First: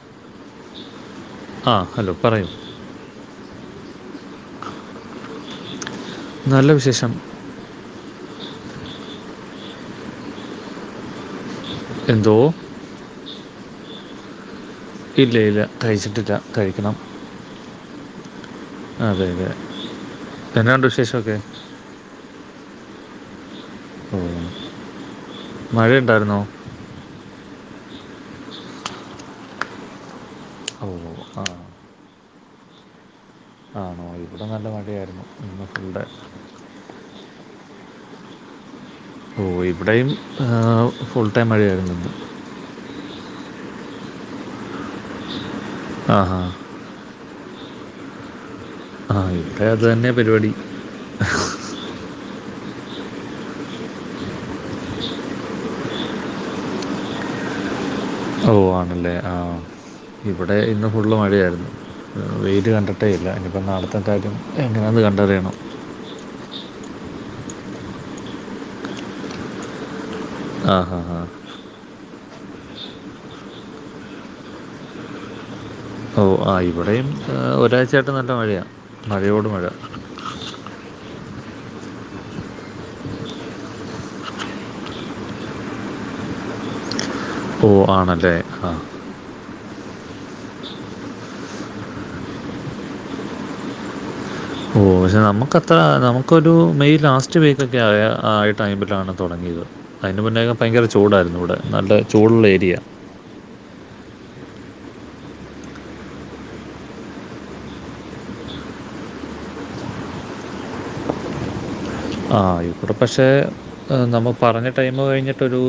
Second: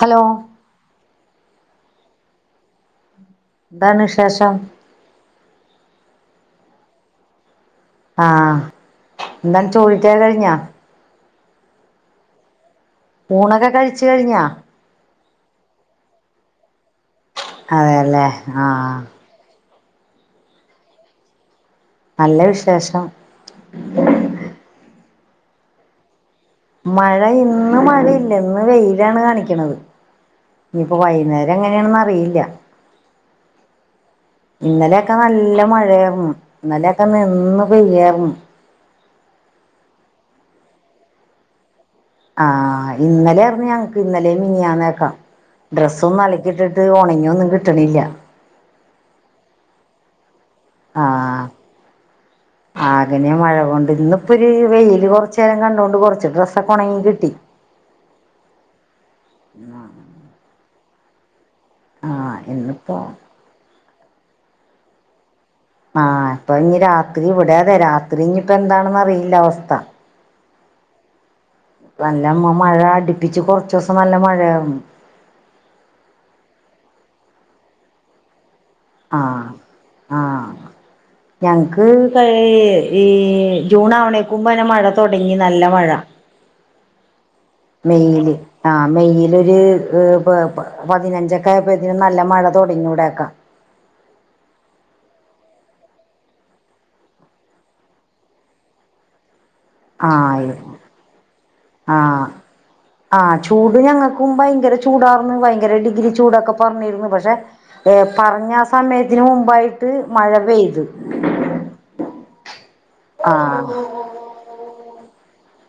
Hello ആഹ് hello പറയൂ എന്താണ് വിശേഷം നല്ല വിശേഷം ആഹ് എന്താണ് ചോറ് റ്റ കഴിഞ്ഞാ എന്തോ ഊണൊക്കെ കഴിച്ചു കഴിഞ്ഞാ ഇല്ലയില്ല കഴിച്ചിട്ടില്ല കഴിക്കണം അതെല്ലേ ആഹാ അതെ അതെ എന്നായുണ്ട് വി ശേഷയൊക്കെ നല്ല വിശേഷം ഓ മഴ ഉണ്ടായിരുന്നോ മഴ ഇന്ന് മഴയില്ല ഇന്ന് വെയിലാണ് കാണിക്കണത് ഓ ഇനിയിപ്പോ ആ വൈകുന്നേരം എങ്ങനെയാണെന്ന് അറിയില്ല ആണോ ഇവിടെ നല്ല മഴയായിരുന്നു ഇന്നലെ ഒക്കെ നിന്ന് പെയ്യുവാരുന്ന് ഓ ഇവിടെയും ഫുൾ ടൈം മഴ ആയിരുന്നുെ ആഹ് ഇന്നലെ ആയിരുന്നു ഞങ്ങങ്ക് ഇന്നലെയും മിനിഞ്ഞാന്നും ഓക്കെ ഡ്രസ്സ് ഒന്ന് ആഹാ അലക്കി-യിട്ടി ഇത് ഒണങ്ങി ഒന്നും കിട്ടണില്ല ആ ഇവിടെയും അത് തന്നെ പരിപാടി ആഹാ ആകെനാ മഴ കൊണ്ട് ഇന്നിപ്പോ ഒരു വെയില് കൊറച്ച് നേരം കണ്ടുകൊണ്ട് കൊറച്ച് ഡ്രസ്സൊക്ക ഒണങ്ങി കിട്ടി ഓ ആണല്ലേ ആ ഇവിടെ ഇന്ന് ഫുള്ള് മഴയായിരുന്നു. ആഹ് വെയില് ഇന്നിപ്പോ കണ്ടിട്ടേ ഇല്ല ഇനിപ്പോ നാളത്തെ കാര്യം എങ്ങനെയന്ന് കണ്ടറിയണം. ആഹ് ഇപ്പൊ ഇനി രാത്രി ഇവിടെ രാത്രി ഇനിയിപ്പോ എന്താണെന്ന് അറിയില്ല അവസ്ഥ. ആഹ് ആഹാ നല്ല [unintelligible] മ്മ മഴ അടിപ്പിച്ച് കൊറച്ച് ദിവസം നല്ല മഴയായി ഓ ആ ഇവിടെയും ഒരാഴ്ചയായിട്ട് നല്ല മഴയാ മഴയോട് ആഹ് മഴ. ആഹ് ഞങ്ങക്ക് ഏ ഈ ജൂൺ ആവണേക്കുമ്പോന്നെ മഴ തൊടങ്ങി നല്ല മഴ. ഓ മെയ്ല് ആണല്ലേ ആ ആഹ് മെയ്ലൊരു [unintelligible] പ് പ് പതിനഞ്ചൊക്കെ ആയപ്പോതിന് നല്ല മഴ തൊടങ്ങി ഇവിടൊയൊക്കാ ഓ പക്ഷേ നമുക്കത്ര നമുക്കൊരു മെയ് ലാസ്റ്റ് വീക്കൊക്കെ ആയ ആ ടൈമിലാണ് തൊടങ്ങിയത്. അതിന് മുന്നേക്കെ ആഹ് ഭയങ്കര ചൂടായിരുന്നു ഇവിടെ നല്ല ആഹ് ചൂടുള്ള ഏരിയാ ആഹ് ചൂട് ഞങ്ങൾക്കും ഭയങ്കര ചൂടാർന്ന് ഭയങ്കര ഡിഗ്രി ചൂടൊക്കെ പറഞ്ഞിരുന്നു പക്ഷെ- ഏ പറഞ്ഞ ആ സമയത്തിന് മുമ്പായിട്ട് മഴ പെയ്ത്. ആഹ് ഇവിടെ പക്ഷെ- ആഹ് നമ്മൾ പറഞ്ഞ ടൈം കഴിഞ്ഞിട്ടൊരു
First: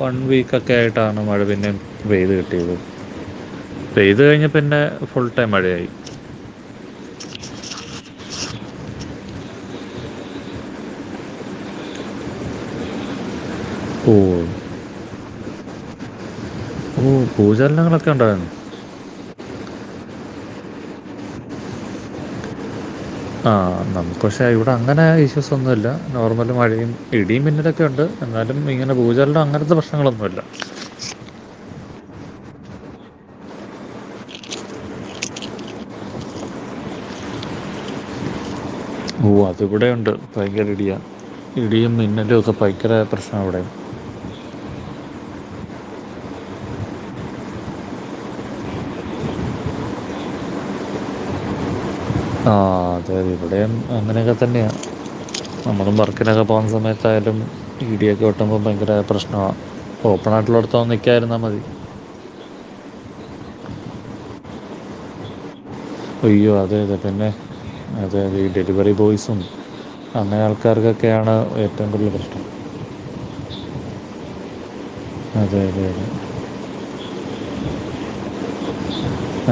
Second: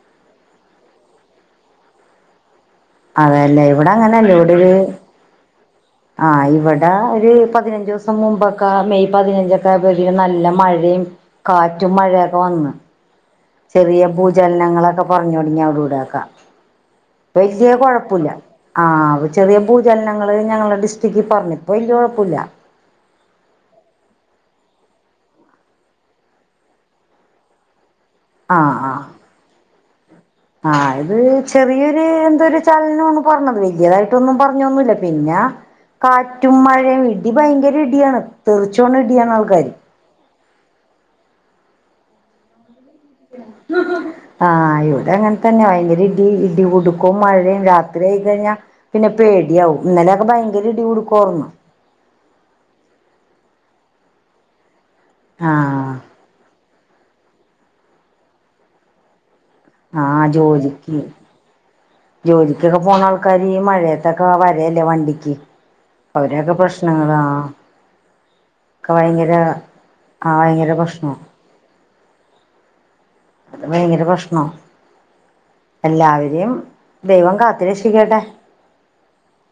വൺ വീക്കൊക്കെ ആയിട്ടാണ് മഴ പിന്നെ- പെയ്ത് കിട്ടിയത് അതെല്ലേ ഇവിടെ പെയ്ത് കഴിഞ്ഞപ്പ പിന്നെ ഫുൾ ടൈം മഴയായി. ആഹ ഇവിടെ ഒരു പതിനഞ്ച് ദിവസം മുമ്പൊക്കെ മെയ് പതിനഞ്ചൊക്കായപ്പോത്തിന് നല്ല മഴയും- കാറ്റും മഴയൊക്കെ വന്ന് ചെറിയ ഓ ഭൂചലനങ്ങളൊക്കെ പറഞ്ഞു തൊടങ്ങി അവിടെ ഇവിടൊക്കെ ഓ വല്ല്യ ഭൂചലനങ്ങളൊക്കെ കൊഴപ്പല്ല. ഉണ്ടായിരുന്നു ആഹ് അ ചെറിയ ഭൂചലനങ്ങള് ഞങ്ങളുടെ ഡിസ്ട്രിക്കിൽ പറഞ്ഞു ഇപ്പൊ വല്ല്യ കൊഴപ്പമില്ല. ആ നമുക്ക് പക്ഷേ ഇവിടെ അങ്ങനെ ഇഷ്യൂസ് ഒന്നുല്ല നോർമൽ മഴയും ഇടിയും മിന്നല ഒക്കെ ഒണ്ട് എന്നാലും ആഹ് ഇങ്ങനെ ഭൂചലനം അങ്ങനത്തെ പ്രശ്നങ്ങളൊന്നുല്ല. അത് ചെറിയൊരു എന്തൊരു ചലനം എന്നാ പറഞ്ഞത് വല്ല്യതായിട്ടൊന്നും പറഞ്ഞോന്നുല്ല പിന്നെ, കാറ്റും മഴയും ഇടി ഭയങ്കര ഇടിയാണ് തെറിച്ചോണ ഓ ഇടിയാണ് ആൾക്കാര് അതിവിടെ ഉണ്ട് ഭയങ്കര ഇടിയാ ഇടിയും മിന്നലൊക്കെ ഭയങ്കര പ്രശ്നവാ ഇവിടെ ആഹ് ഇവിടെ അങ്ങനെ തന്നെ ഭയങ്കര ഇടി ഇടി കുടുക്കും മഴയും രാത്രി ആയി കഴിഞ്ഞാ പിന്നെ പേടിയാവും ഇന്നലെയൊക്കെ ഭയങ്കര ഇടി കൊടുക്കവാർന്നു. ആഹ് അതെ അതെ ഇവിടെയും അങ്ങനെയൊക്കെ തന്നെയാ ആഹ് [unintelligible] ളും വർക്കിനൊക്കെ പോകുന്ന സമയത്തായാലും ട്ടി ട്യൊക്കെ വെട്ടുമ്പോ ഭയങ്കര പ്രശ്നമാ. ആഹ് ഓപ്പണായിട്ട്ള്ളെട്ത്തൊന്നും ജോലിക്ക് നിക്കായിര്ന്നാ മതി ജോലിക്കൊക്കെ പോണാൾക്കാര് ഈ മഴയത്തൊക്കെ വരല്ലേ വണ്ടിക്ക്. ഒയ്യോ അവരൊക്കെ അതെ യതെ പ്രശ്നങ്ങളാ തന്നെ അതെ യതെ ഈ ഒക്കെ ഡെലിവറി ഭയങ്കര ബോയ്സും ആഹ് അങ്ങനെ ഭയങ്കര പ്രശ്നാ ആൾക്കാർക്കൊക്കെണ് ഏറ്റവും കൂടുതൽ പ്രശ്നം അത് ഭയങ്കര പ്രശ്നാ അതെ അതെ അതെ എല്ലാവരേം ദൈവം കാത്ത് രക്ഷിക്കട്ടെ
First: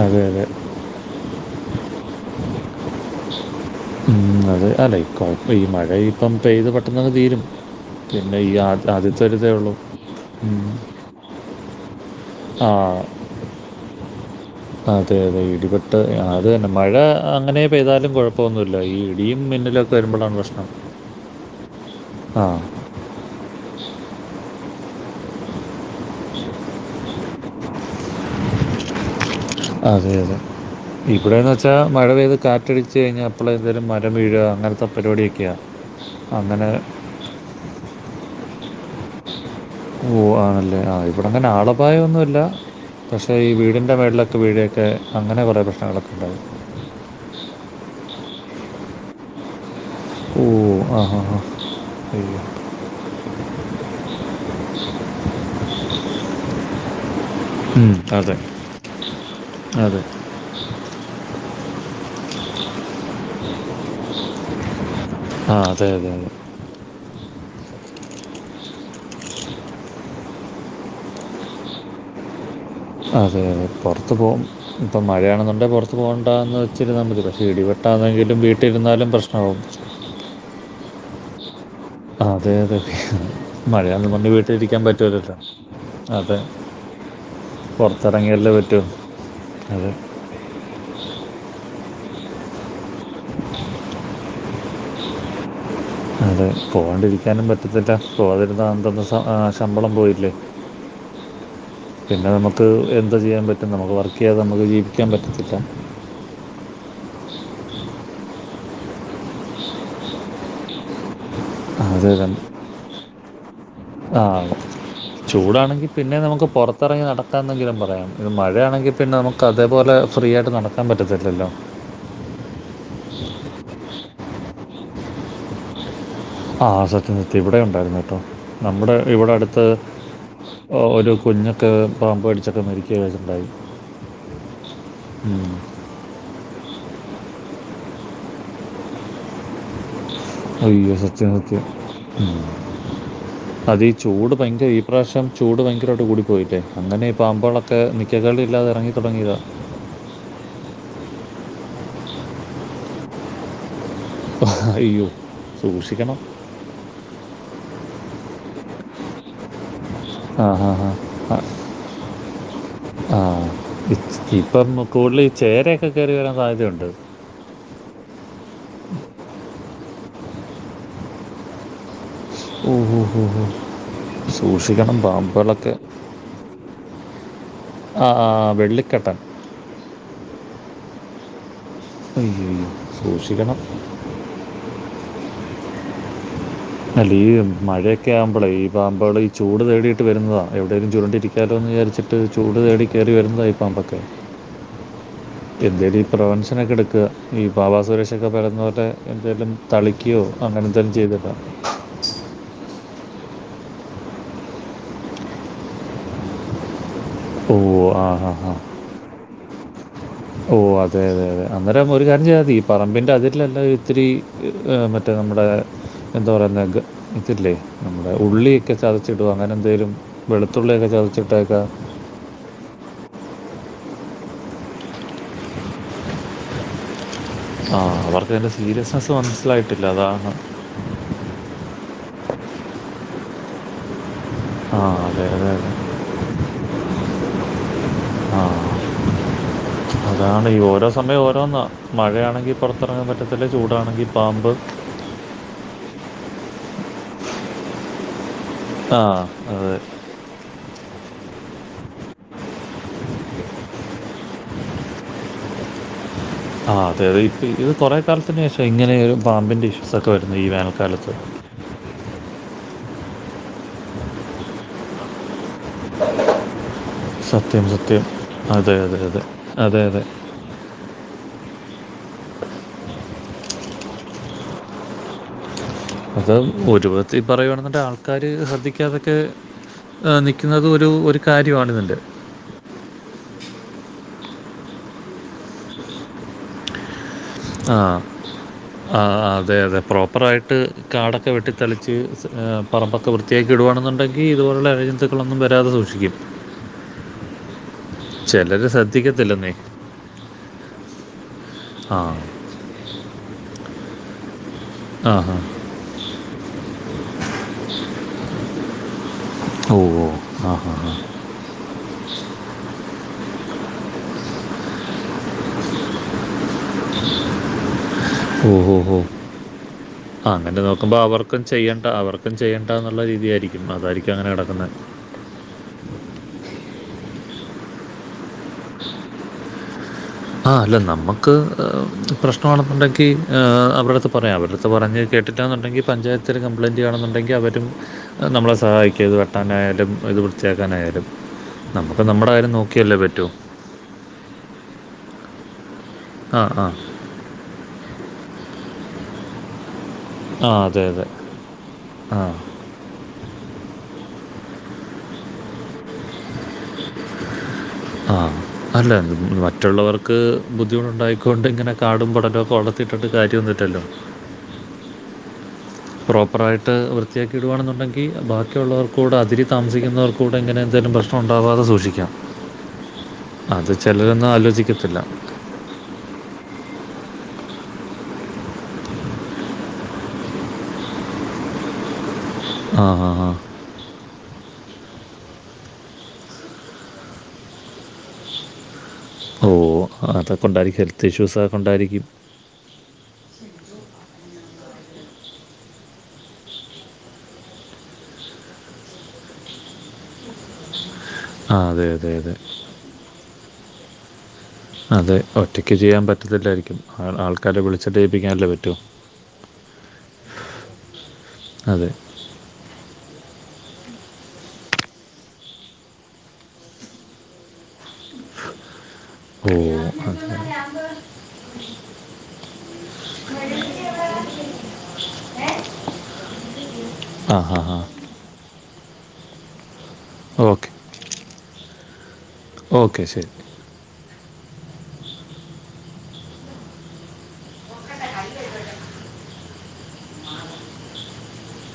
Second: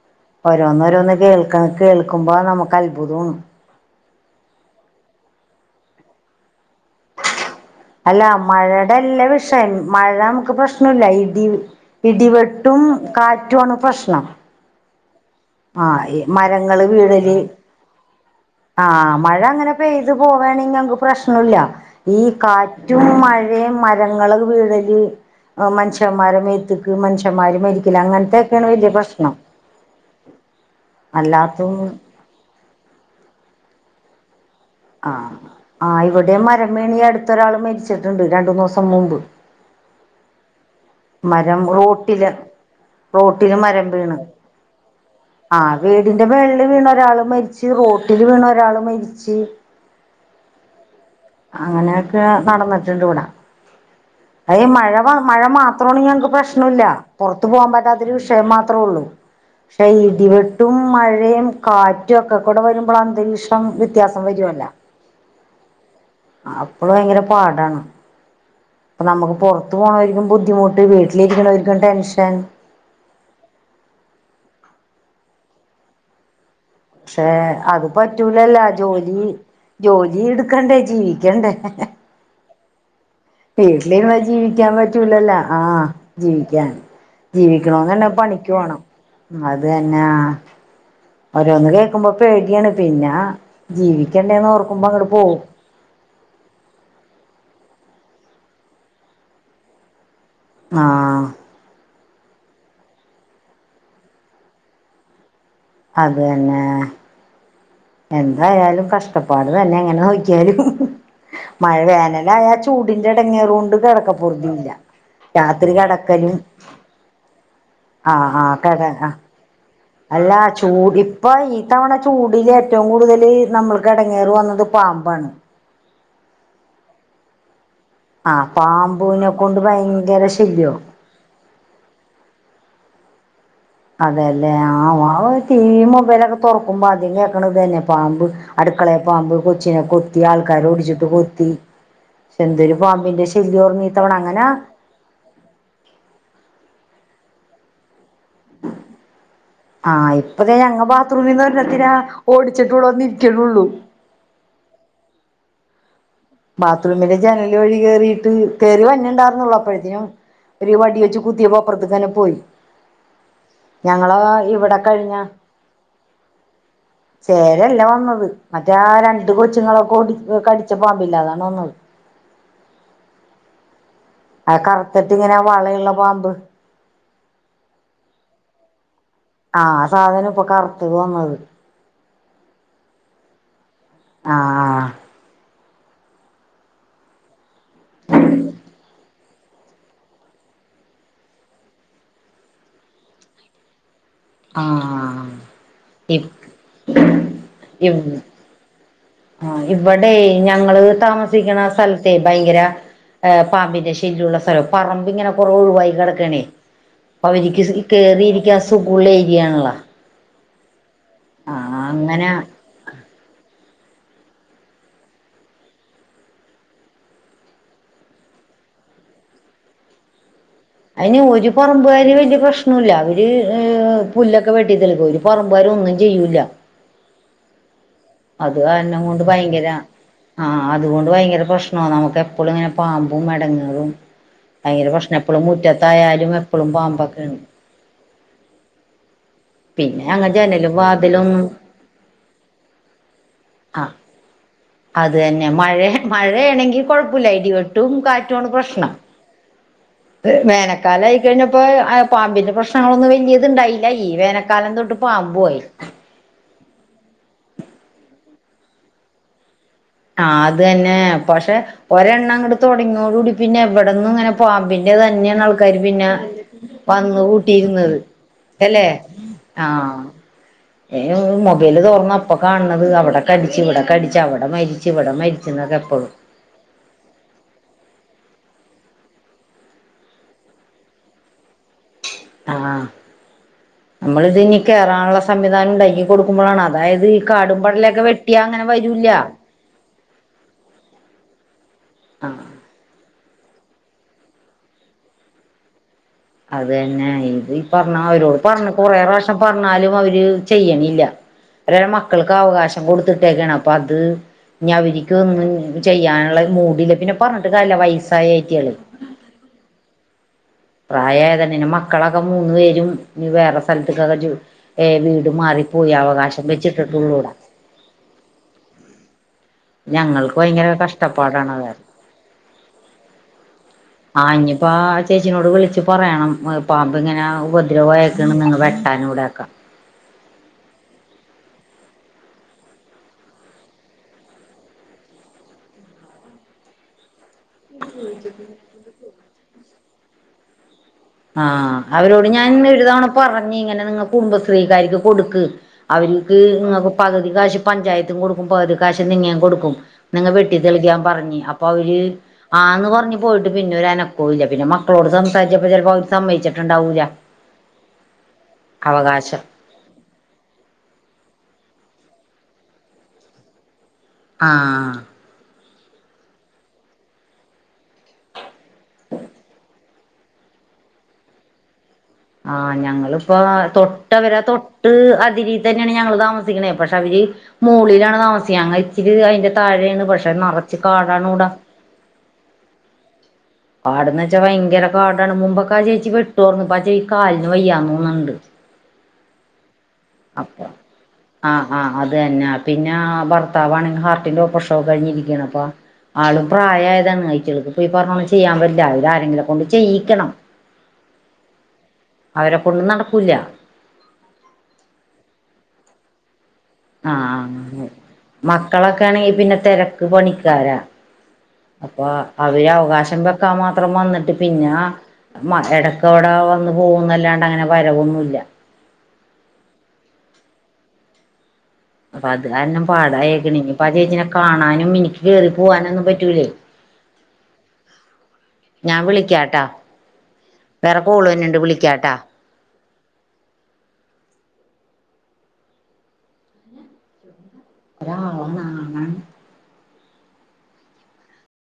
അതെ അതെ ഓരോന്നോരോന്ന് കേൾ ക്കാ കേൾക്കുമ്പോ നമക്കത്ഭുതോണ്. ഉം അതെ അല്ലെ കൊഴപ്പീ മഴ ഇപ്പം പെയ്ത് പെട്ടെന്നങ്ങ് തീരും. അല്ല പിന്നെ ഈ ആ- ആദ്യത്തെ മഴെടല്ലാ ഒരു ഇതേ വിഷയം ഉള്ളൂ മഴ അമക്ക് ഉം. പ്രശ്നല്ല ഇടി ഇടിവെ ആ ട്ടും കാറ്റ്വാണ് പ്രശ്നം. അതെ യതെ ഇ ആ ടിവെട്ട് ആഹ് തെന്നെ മരങ്ങള് മഴ വീഴല് അങ്ങനെ പെയ്താലും കൊഴപ്പൊന്നുല്ല ആ ഈ ഇടിയും മിന്നലൊക്കെ വെരുമ്പളാണ് പ്രശ്നം. പ്രശ്നൂല്ല ഈ ആ കാറ്റും മഴേം മരങ്ങളൊക്കെ വീഴല് ആഹ് മൻഷ്യന്മാരെ മേത്ത്ക്ക് മൻഷന്മാര് മരിക്കല് അങ്ങൻത്തെക്കെണ് വെല്ല്യ പ്രശ്നം. അതെ യതെ ഇവടെന്നെച്ചാ അല്ലാത്തും മഴ പെയ്ത് കാ റ്റടിച്ച് കഴിഞ്ഞാ എപ്പളും എതേരും മരം വീഴ അങ്ങൻ ആഹ് ആഹ് ഇവടെം മരം വീണ് ഈ അട്ത്തൊരാൾ മരിച്ചിട്ട്ണ്ട് രണ്ടൂന്നോസം മുമ്പ്. ഓഹ് ആണല്ലേ ആഹ് ഇവടങ്ങനെ മരം ആള് റോട്ടില് ഭയൊന്നുല്ല. പക്ഷേ ഈ റോട്ടില് മരം വീടിന്റെ വീണ് മേളിലെക്കെ വീഴെക്കെ അങ്ങനെ കൊറേ പ്രശ്നങ്ങളൊക്കെണ്ടായി. ഈ റോട്ടിൽ വീണ് ഒരാള് മരിച്ച്. ഓഹ് ആഹ് ഹാ ഹാ അങ്ങനെക്കെ അയ്യോ നടന്ന്ട്ട്ണ്ട് വട അയ് മഴ വാ മഴ മാത്രോണെങ്കി ഞങ്ങക്ക് പ്രശ്നൂല്ല. പൊറത്തു പോവാം ഉം, പറ്റാത്തൊരു അതെ വിഷയം മാത്രോള്ളൂ പക്ഷേ അതെ ഇടി വെ ട്ടും മഴയും കാറ്റു ഒക്ക കൂടെ വെരുമ്പളാന്തരീക്ഷം വ്യത്യാസം വേരോല്ല. ആഹ് അതെ യതെ യതെ അപ്പം ഭയങ്കര പാടാണ്. അപ്പ നമക്ക് പോർത്ത് പോണോര്ക്കും ബുദ്ധിമുട്ട് വീട്ടിലിരിക്കണോര്ക്കും ടെൻഷൻ അതെ യതെ പോർത്ത് പോ ഇപ്പം മഴയാണെന്നുണ്ടേ പൊർത്ത് പോണ്ടാന്ന് വെ ച്ചിരിന്നാ പക്ഷെ മതിയല്ലേ പ്പൊ ഇടി അത് വെട്ടാന്നെങ്കിലും വീട്ടിര്ന്നാലും പ്രശ്നാവും. ജീട്ക്കണ്ടേ ജീവിക്കണ്ടേ അതെ അതെ വീട്ടില് മഴയാണെന്ന് ര്ന്നാ പറഞ്ഞ് ജീവിക്കാൻ വീട്ടിലിരിക്കാൻ പറ്റുമല്ലോ പറ്റൂലല്ലോ ആഹ് അതെ ജീവിക്കാൻ ജീവിക്കണൊന്ന്ണ്ടെ പണിക്ക് പുറത്തിറങ്ങിയല്ലേ പോണം പറ്റൂ അതെ അതെന്നെ ആഹ് ഓരോന്ന് കേക്കുമ്പോ പേട്യാണ് പിന്ന ജീവിക്കണ്ടേന്നോർക്കുമ്പോ ങ്ങട്ട് പോവും. അതെ പോവണ്ടിരിക്കാനും പറ്റത്തില്ല പോകതിര്ന്ന അന്നത്തെ സ ആഹ് ശമ്പളം പോയില്ലേ ആഹ് പിന്നെ നമക്ക് എന്താ ചെയ്യാൻ പറ്റ നമക്ക് വർക്കെയ്യാതെ അമക്ക് ജീവിക്കാൻ പറ്റത്തില്ല. അത് തെന്നെ എന്തായാലും കഷ്ടപ്പാട് തന്നെ ഇങ്ങനെ നോക്ക്യാല് മഴ അതെ രണ്ട് വേനലായാ ചൂ ചൂടിന്റെ എടങ്ങേറോണ്ട് കെടക്ക ആ പോറ്തിയില്ല. ചൂടാണെങ്കിൽ പിന്നെ നമക്ക് പൊറത്തെറങ്ങി നടക്കാന്നെങ്കിലും പറയാം ആഹ് ഇത് ആഹ് കട മഴയാണെങ്കി ആഹ് പിന്നെ നമ ക്കതേപോലെ ഫ്രീയായിട്ട് നടക്കാൻ പറ്റത്തില്ലല്ലോ ഇത്തവണ ചൂടില് ഏറ്റവും കൂടുതല് നമ്മൾക്കെടങ്ങേറ് വന്നത് പാമ്പാണ്. ആഹ് സത്യം സത്യം ഇവടെ ഉണ്ടായിരുന്നത്. ആഹ് നമ്മുടെ പാമ്പുവിനെ ഇവിടെ കൊണ്ട് അടുത്ത് ഭയങ്കര ശല്യോ ആ ഒരു കുഞ്ഞ് ഒക്കെ പാമ്പ് കടിച്ചൊക്കെ മരിക്കയൊക്കെ ഉണ്ടായി അതെയല്ലേ ആ ഞാൻ വിചാരിച്ചു ഉം. ടി വിയും മൊബൈലൊക്കെ തുറക്കുമ്പോ അദ്യം കേൾക്കണ തന്നെ പാമ്പ് അടുക്കളേൽ പാമ്പ് കൊച്ചിനെ കൊ ത്തി ആൾക്കാരെ അയ്യോ ഓടിച്ചിട്ട് സത്യം കൊത്തി സത്യം ഉം. പക്ഷെ എന്തൊരു പാമ്പിന്റെ ശല്യം ആരുന്ന് ഇത്തവണ അങ്ങനെ ഇപ്രാവശ്യം ചൂട് ഭയങ്കരമായിട്ട് കൂടിപ്പോയില്ലേ അങ്ങനെ ഈ പാമ്പുകളൊക്കെ നിക്കക്കള്ളി ഇല്ലാതെ ഇറങ്ങി തുടങ്ങിയതാ ആഹ് ഇപ്പതേ ഞങ്ങളെ ബാത്റൂമിൽ നിന്ന് ഒരെണ്ണത്തിനെ ഓടിച്ചിട്ട് ഇവിടെ വന്ന് ഇരിക്കണേയുള്ളൂ ആഹ് അയ്യോ സൂക്ഷിക്കണം ബാത്റൂമിലെ ജനല് വഴി കേറിയിട്ട് കേറി വരണേ ഉണ്ടായിർന്നൊള്ളൂ അപ്പഴെ ആ ഹാ ഒരു വടി വെച്ച് കുത്തിയപ്പോ അപ്പുറത്തേക്ക്‌ തന്നെ പോയി ആഹ് ഞങ്ങള് ഇപ്പം ഇവിടെ കഴിഞ്ഞ കൂടുതല് ചേരയൊക്കെ കയറി വരാൻ സാധ്യതയുണ്ട് ചേരയല്ല വന്നത് മറ്റേ ആ രണ്ട് കൊച്ചുങ്ങളൊക്കെ ഓടി കടിച്ച പാമ്പില്ലേ അതാണ് വന്നത് ഉം ഉം ഉം അത് സൂക്ഷിക്കണം കറുത്തിട്ട് ഇങ്ങനെ പാമ്പുകളൊക്കെ വളയുള്ള പാമ്പ് ആഹ് ആഹ് വെള്ളിക്കെട്ടൻ ആഹ് സാധനം ഇപ്പൊ കറുത്തത് വന്നത് ഉം സൂക്ഷിക്കണം ആഹ് അല്ലേ ഈ മഴയൊക്കെ ആവുമ്പളേ ഈ പാമ്പുകള് ഈ ചൂട് തേടിയിട്ട് വരുന്നതാ എവിടെങ്കിലും ചുരുണ്ടിരിക്കാലോന്ന് വിചാരിച്ചിട്ട് ചൂട് തേടി കയറി വരുന്നതാ ഈ പാമ്പൊക്കെ ആഹ് എന്തേലും ഈ പ്രൊവൻഷനൊക്കെ എടുക്ക് ഈ ബാബാ സുരേഷൊക്കെ പറയുന്നത് പോലെ എന്തേലും ആഹ് ഇവിടെയേ തളിക്കുകയോ അങ്ങനെ ഞങ്ങളീ എന്തേലും ചെയ്തിട്ടാ താമസിക്കുന്ന സ്ഥലത്തേ ഭയങ്കര പാമ്പിന്റെ ശല്ല്യമുള്ള സ്ഥലം പറമ്പിങ്ങനെ കുറെ ഒഴിവായി കിടക്കാണേ അപ്പ ഓ അവരുക്ക് ആ ഹാ ഹാ കേറിയിരിക്കാൻ സുഖമുള്ള ഏരിയാണല്ലോ ഓ അതെ അതെ അതെ ആ അന്നേരം അങ്ങ് ഒരു കാര്യം അങ്ങനെ ചെയ്താൽ മതി പറമ്പിന്റെ അതിരിലെല്ലാം ഇത്തിരി ഏ മറ്റേ നമ്മടെ എന്താ പറയുന്നെ ഗ ഇതില്ലേ നമ്മുടെ ഉള്ളിയൊക്കെ ചതച്ചിടുവോ അങ്ങനെ എന്തേലും വെളുത്തുള്ളിയൊക്കെ അതിന് ഒരു ചതച്ചിട്ടേക്ക പറമ്പുകാര് വലിയ പ്ര [unintelligible] അവര് പുല്ലൊക്കെ വെട്ടി തെളിക്കും ഒരു പറമ്പ്കാര് ഒന്നും ചെയ്യൂല്ല ആഹ് അവർക്ക് അതിന്റെ അത് കാരണം സീരിയസനസ്സ് കൊണ്ട് ഭയങ്കര മനസ്സിലായിട്ടില്ല അതാണ് ആ അതുകൊണ്ട് ഭയങ്കര പ്രശ്നമാണ് നമുക്ക് എപ്പളും ഇങ്ങനെ പാമ്പും എടങ്ങേറും ആ ഭയങ്കര പ്രശനവാ അതെ എപ്പളും അതെ അതെ മുറ്റത്തായാലും എപ്പളും പാമ്പൊക്കെ ആണ് ആഹ് പിന്നെ ഞങ്ങ അതാണ് ഈ ജനലും ഓരോ സമയം വാതിലൊന്നും ഓരോന്നാ മഴയാണെങ്കിൽ പുറത്തിറങ്ങാൻ പറ്റത്തില്ല ആ ചൂടാണെങ്കിൽ പാമ്പ് അത് തന്നെ മഴ മഴ ആണെങ്കിൽ കുഴപ്പമില്ല ഇടി വെട്ടും കാറ്റുമാണ് പ്രശ്നം ആഹ് അതെ വേനക്കാലം ആയി കഴിഞ്ഞപ്പോ ആ പാമ്പിന്റെ പ്രശ്നങ്ങളൊന്നും വലിയത് ഉണ്ടായില്ല ഈ വേനക്കാലം തൊട്ട് പാമ്പുവായി ആഹ് അതെ അതെ ഇപ്പ ഇത് കുറേ കാലത്തിന് ശേഷവാ ഇങ്ങനെ ഒരു പാമ്പിൻ്റെ ഇഷൂ അഹ് അത് തന്നെ പക്ഷെ ഒരെണ്ണം അങ്ങട് തുടങ്ങിയോട് കൂടി പിന്നെ എവിടന്നും ഇങ്ങനെ പാമ്പിന്റെ തന്നെയാണ് ആൾക്കാര് പിന്നെ വന്ന് സത്യം കൂട്ടിയിരുന്നത് സത്യം അതെ അല്ലെ അതെ അതെ അതെ ആഹ് അതെ ഏ മൊബൈല് തൊറന്ന അപ്പൊ കാണുന്നത് അവിടെ കടിച്ചു ഇവിടെ കടിച്ചു അവിടെ മരിച്ചു ഇവിടെ മരിച്ചു എന്നൊക്കെ എപ്പഴും അത് ഒരുവിധത്തിൽ പറയുവാണെന്നുണ്ടെങ്കിൽ ആൾക്കാര് ശ്രദ്ധിക്കാതൊക്കെ ആ നിക്കുന്നുന്നത് ഒരു ഒരു കാര്യമാണ് ഇതിന്റെ ആഹ് നമ്മളിത് ഇനി കയറാനുള്ള സംവിധാനം ഉണ്ടാക്കി കൊടുക്കുമ്പോഴാണ് അതായത് കാടും അഹ് ആഹ് പടലൊക്കെ വെട്ടിയാ അങ്ങനെ വരൂല്ല ആ അതെ അതെ പ്രോപ്പറായിട്ട് കാടൊക്കെ വെട്ടി തെളിച്ച് ആഹ് പറമ്പെക്കെ വൃത്തിയാക്കി ഇടുവായാണെന്നുണ്ടെങ്കിൽ ഇതുപോലുള്ള ഇഴജെന്തുക്കളൊന്നും വരാതെ സൂക്ഷിക്കും അത് തന്നെ ഇത് ഈ പറഞ്ഞ അവരോട് ചിലർ പറഞ്ഞ കൊറേ പ്രവിശ്യം ശ്രദ്ധിക്കത്തില്ലെന്നേ പറഞ്ഞാലും അവര് ചെയ്യണില്ല ഓര് ആ മക്കൾക്ക് അവകാശം കൊടുത്തിട്ടേക്കാണ് അപ്പൊ അത് ഇനി അവർക്ക് ആ ഹാ ഒന്നും ചെയ്യാനുള്ള മൂടില്ല പിന്നെ പറഞ്ഞിട്ട് കാര്യല്ല്യ വയസ്സായ ആയിറ്റള് ഓ ഓ അഹ് അഹ് പ്രായമായത് തന്നെ മക്കളൊക്കെ മൂന്ന് പേരും വേറെ സ്ഥലത്തക്കൊക്കെ ജോലി ഏയ് വീട് മാറി പോയി അവകാശം വെച്ചിട്ടിട്ടള്ളൂടാ ഉം ഉം ഞങ്ങൾക്ക് അങ്ങനെ ഭയങ്കര നോക്കുമ്പോ അവർക്കും കഷ്ടപ്പാടാണ് അത് ചെയ്യണ്ട അവർക്ക് ഇപ്പം ചെയ്യണ്ട എന്നുള്ള രീതിയായിരിക്കും അതായിരിക്കും അങ്ങനെ അഹ് ഇഞ്ഞിപ്പ കിടക്കുന്നത് അട ചേച്ചിനോട് വിളിച്ച് പറയണം പാമ്പ് ഇങ്ങനെ ഉപദ്രവമായിക്കണ് നിങ്ങൾ വെട്ടാൻ ഇവിടെയൊക്കെ അഹ് അല്ല നമുക്ക് പ്രശ്നമാണെന്നുണ്ടെങ്കിൽ അവരുടെ അടുത്ത് പറയാം അവരുടുത്ത് പറഞ്ഞ് കേട്ടിട്ടാന്നുണ്ടെങ്കിൽ പഞ്ചായത്തില് കംപ്ലയിന്റ് ചെയ്യുവാന്നുണ്ടെങ്കി അവര് മറ്റും നമ്മളെ സഹായിക്കും ഇത് വെട്ടാനായാലും ഇത് വൃത്തിയാക്കാനായാലും ആഹ് നമുക്ക് അവരോട് നമ്മുടെ ഞാൻ കാര്യം ഒരു നോക്കിയല്ലേ തവണ പറ്റൂ പറഞ്ഞ് ഇങ്ങനെ നിങ്ങ കുടുംബശ്രീക്കാരിക്ക് കൊടുക്ക് അവർക്ക് ആ ആ ഇങ്ങക്ക് പകുതി കാശ് പഞ്ചായത്തും കൊടുക്കും പകുതി കാശ് നിങ്ങയും കൊടുക്കും നിങ്ങ ആ വെട്ടി അതെ തെളിക്കാൻ അതെ പറഞ്ഞ് അപ്പൊ അവര് ആ ആന്ന് പറഞ്ഞ് പോയിട്ട് പിന്നെ ഒരനക്കവും ഇല്ല പിന്നെ മക്കളോട് സംസാരിച്ചപ്പോ ചിലപ്പോ അവര് സമ്മയിച്ചട്ട് ണ്ടാവൂല്ല ആ അല്ല ഇത് അവകാശം മറ്റുള്ളവർക്ക് ബുദ്ധിമുട്ടുണ്ടായിക്കൊണ്ട് ഇങ്ങനെ കാടും പടലൊക്കെ വളർത്തിട്ടിട്ട് കാര്യമൊന്നുല്ലല്ലോ ആഹ് പ്രോപ്പറായിട്ട് വൃത്തിയാക്കി ഇടുവാണെന്നുണ്ടെങ്കിൽ ബാക്കിയുള്ളവർക്കൂടെ അതിരിൽ താമസിക്കുന്നവർക്ക കൂടെങ്ങനെ എന്തെലും പ്രശ്നം ഉണ്ടാവാതെ സൂക്ഷിക്കാം ആഹ് ഞങ്ങളിപ്പോ അത് ചിലരൊന്നും തൊട്ടവര് തൊട്ട് ആലോചിക്കത്തില്ല അതിര് ഇതന്നെയാണ് ഞങ്ങൾ താമസിക്കണേ പക്ഷേ അവര് മോളിലാണ് താമസിക്കാ ഞങ്ങ ഇച്ചിരി അതിന്റെ താഴെയാണ് പക്ഷെ നിറച്ച് കാടാണ് ഇവിടെ ആഹ് ആഹ് ആഹ് കാടന്ന് വെച്ചാ ഭയങ്കര കാടാണ് മുമ്പൊക്കെ ആ ചേച്ചി വെട്ടോർന്നു ഇപ്പം ആ കാലിന് വയ്യാന്ന് തോന്നുണുണ്ട് ഓ അതൊക്ക അപ്പൊ കൊണ്ടായിരിക്കും ഹെൽത്ത് ഇഷ്യൂസൊക്കെ ആഹ് ആഹ് കൊണ്ടായിരിക്കും അത് തന്നെ പിന്നെ ഭർത്താവ് ആണെങ്കിൽ ഹാർട്ടിന്റെ ഓപ്പറേഷൻ കഴിഞ്ഞിരിക്കാണ് അപ്പൊ ആളും പ്രായമായതാണ് കയിട്ടൾക്ക് പോയി പറഞ്ഞോണം ചെയ്യാൻ പറ്റില്ല അവര് ആരെങ്കിലും കൊണ്ട് ചെയ്യിക്കണം ആ അതെ അതെ അതെ അവരെ കൊണ്ട് നടക്കൂല അതേ ഒറ്റക്ക് ചെയ്യാൻ പറ്റത്തില്ലായിരിക്കും ആൾ- ആൾക്കാരെ ആഹ് വിളിച്ചിട്ട് ചെയ്യിപ്പിക്കാനല്ലേ പറ്റൂ മക്കളൊക്കെ ആണെങ്കി പിന്നെ തിരക്ക് പണിക്കാരാ അതെ അപ്പൊ അവര് അവകാശം വെക്കാൻ മാത്രം വന്നിട്ട് പിന്നെ മ ഇടക്ക് അവിടെ വന്ന് പോകുന്നല്ലാണ്ട് അങ്ങനെ വരവൊന്നും ഇല്ല [inaudible] അപ്പൊ അത് കാരണം പാടായിക്കാണ് അപ്പ ചേച്ചിനെ കാണാനും എനിക്ക് കേറി പോവാനും ഒന്നും പറ്റൂലേ [inaudible] ആഹ് ആഹ് ആഹ് ഞാൻ വിളിക്കാട്ടാ വേറെ കോള് വരുന്നുണ്ട് വിളിക്കാട്ടാ ഓക്കെ ശരി [unintelligible]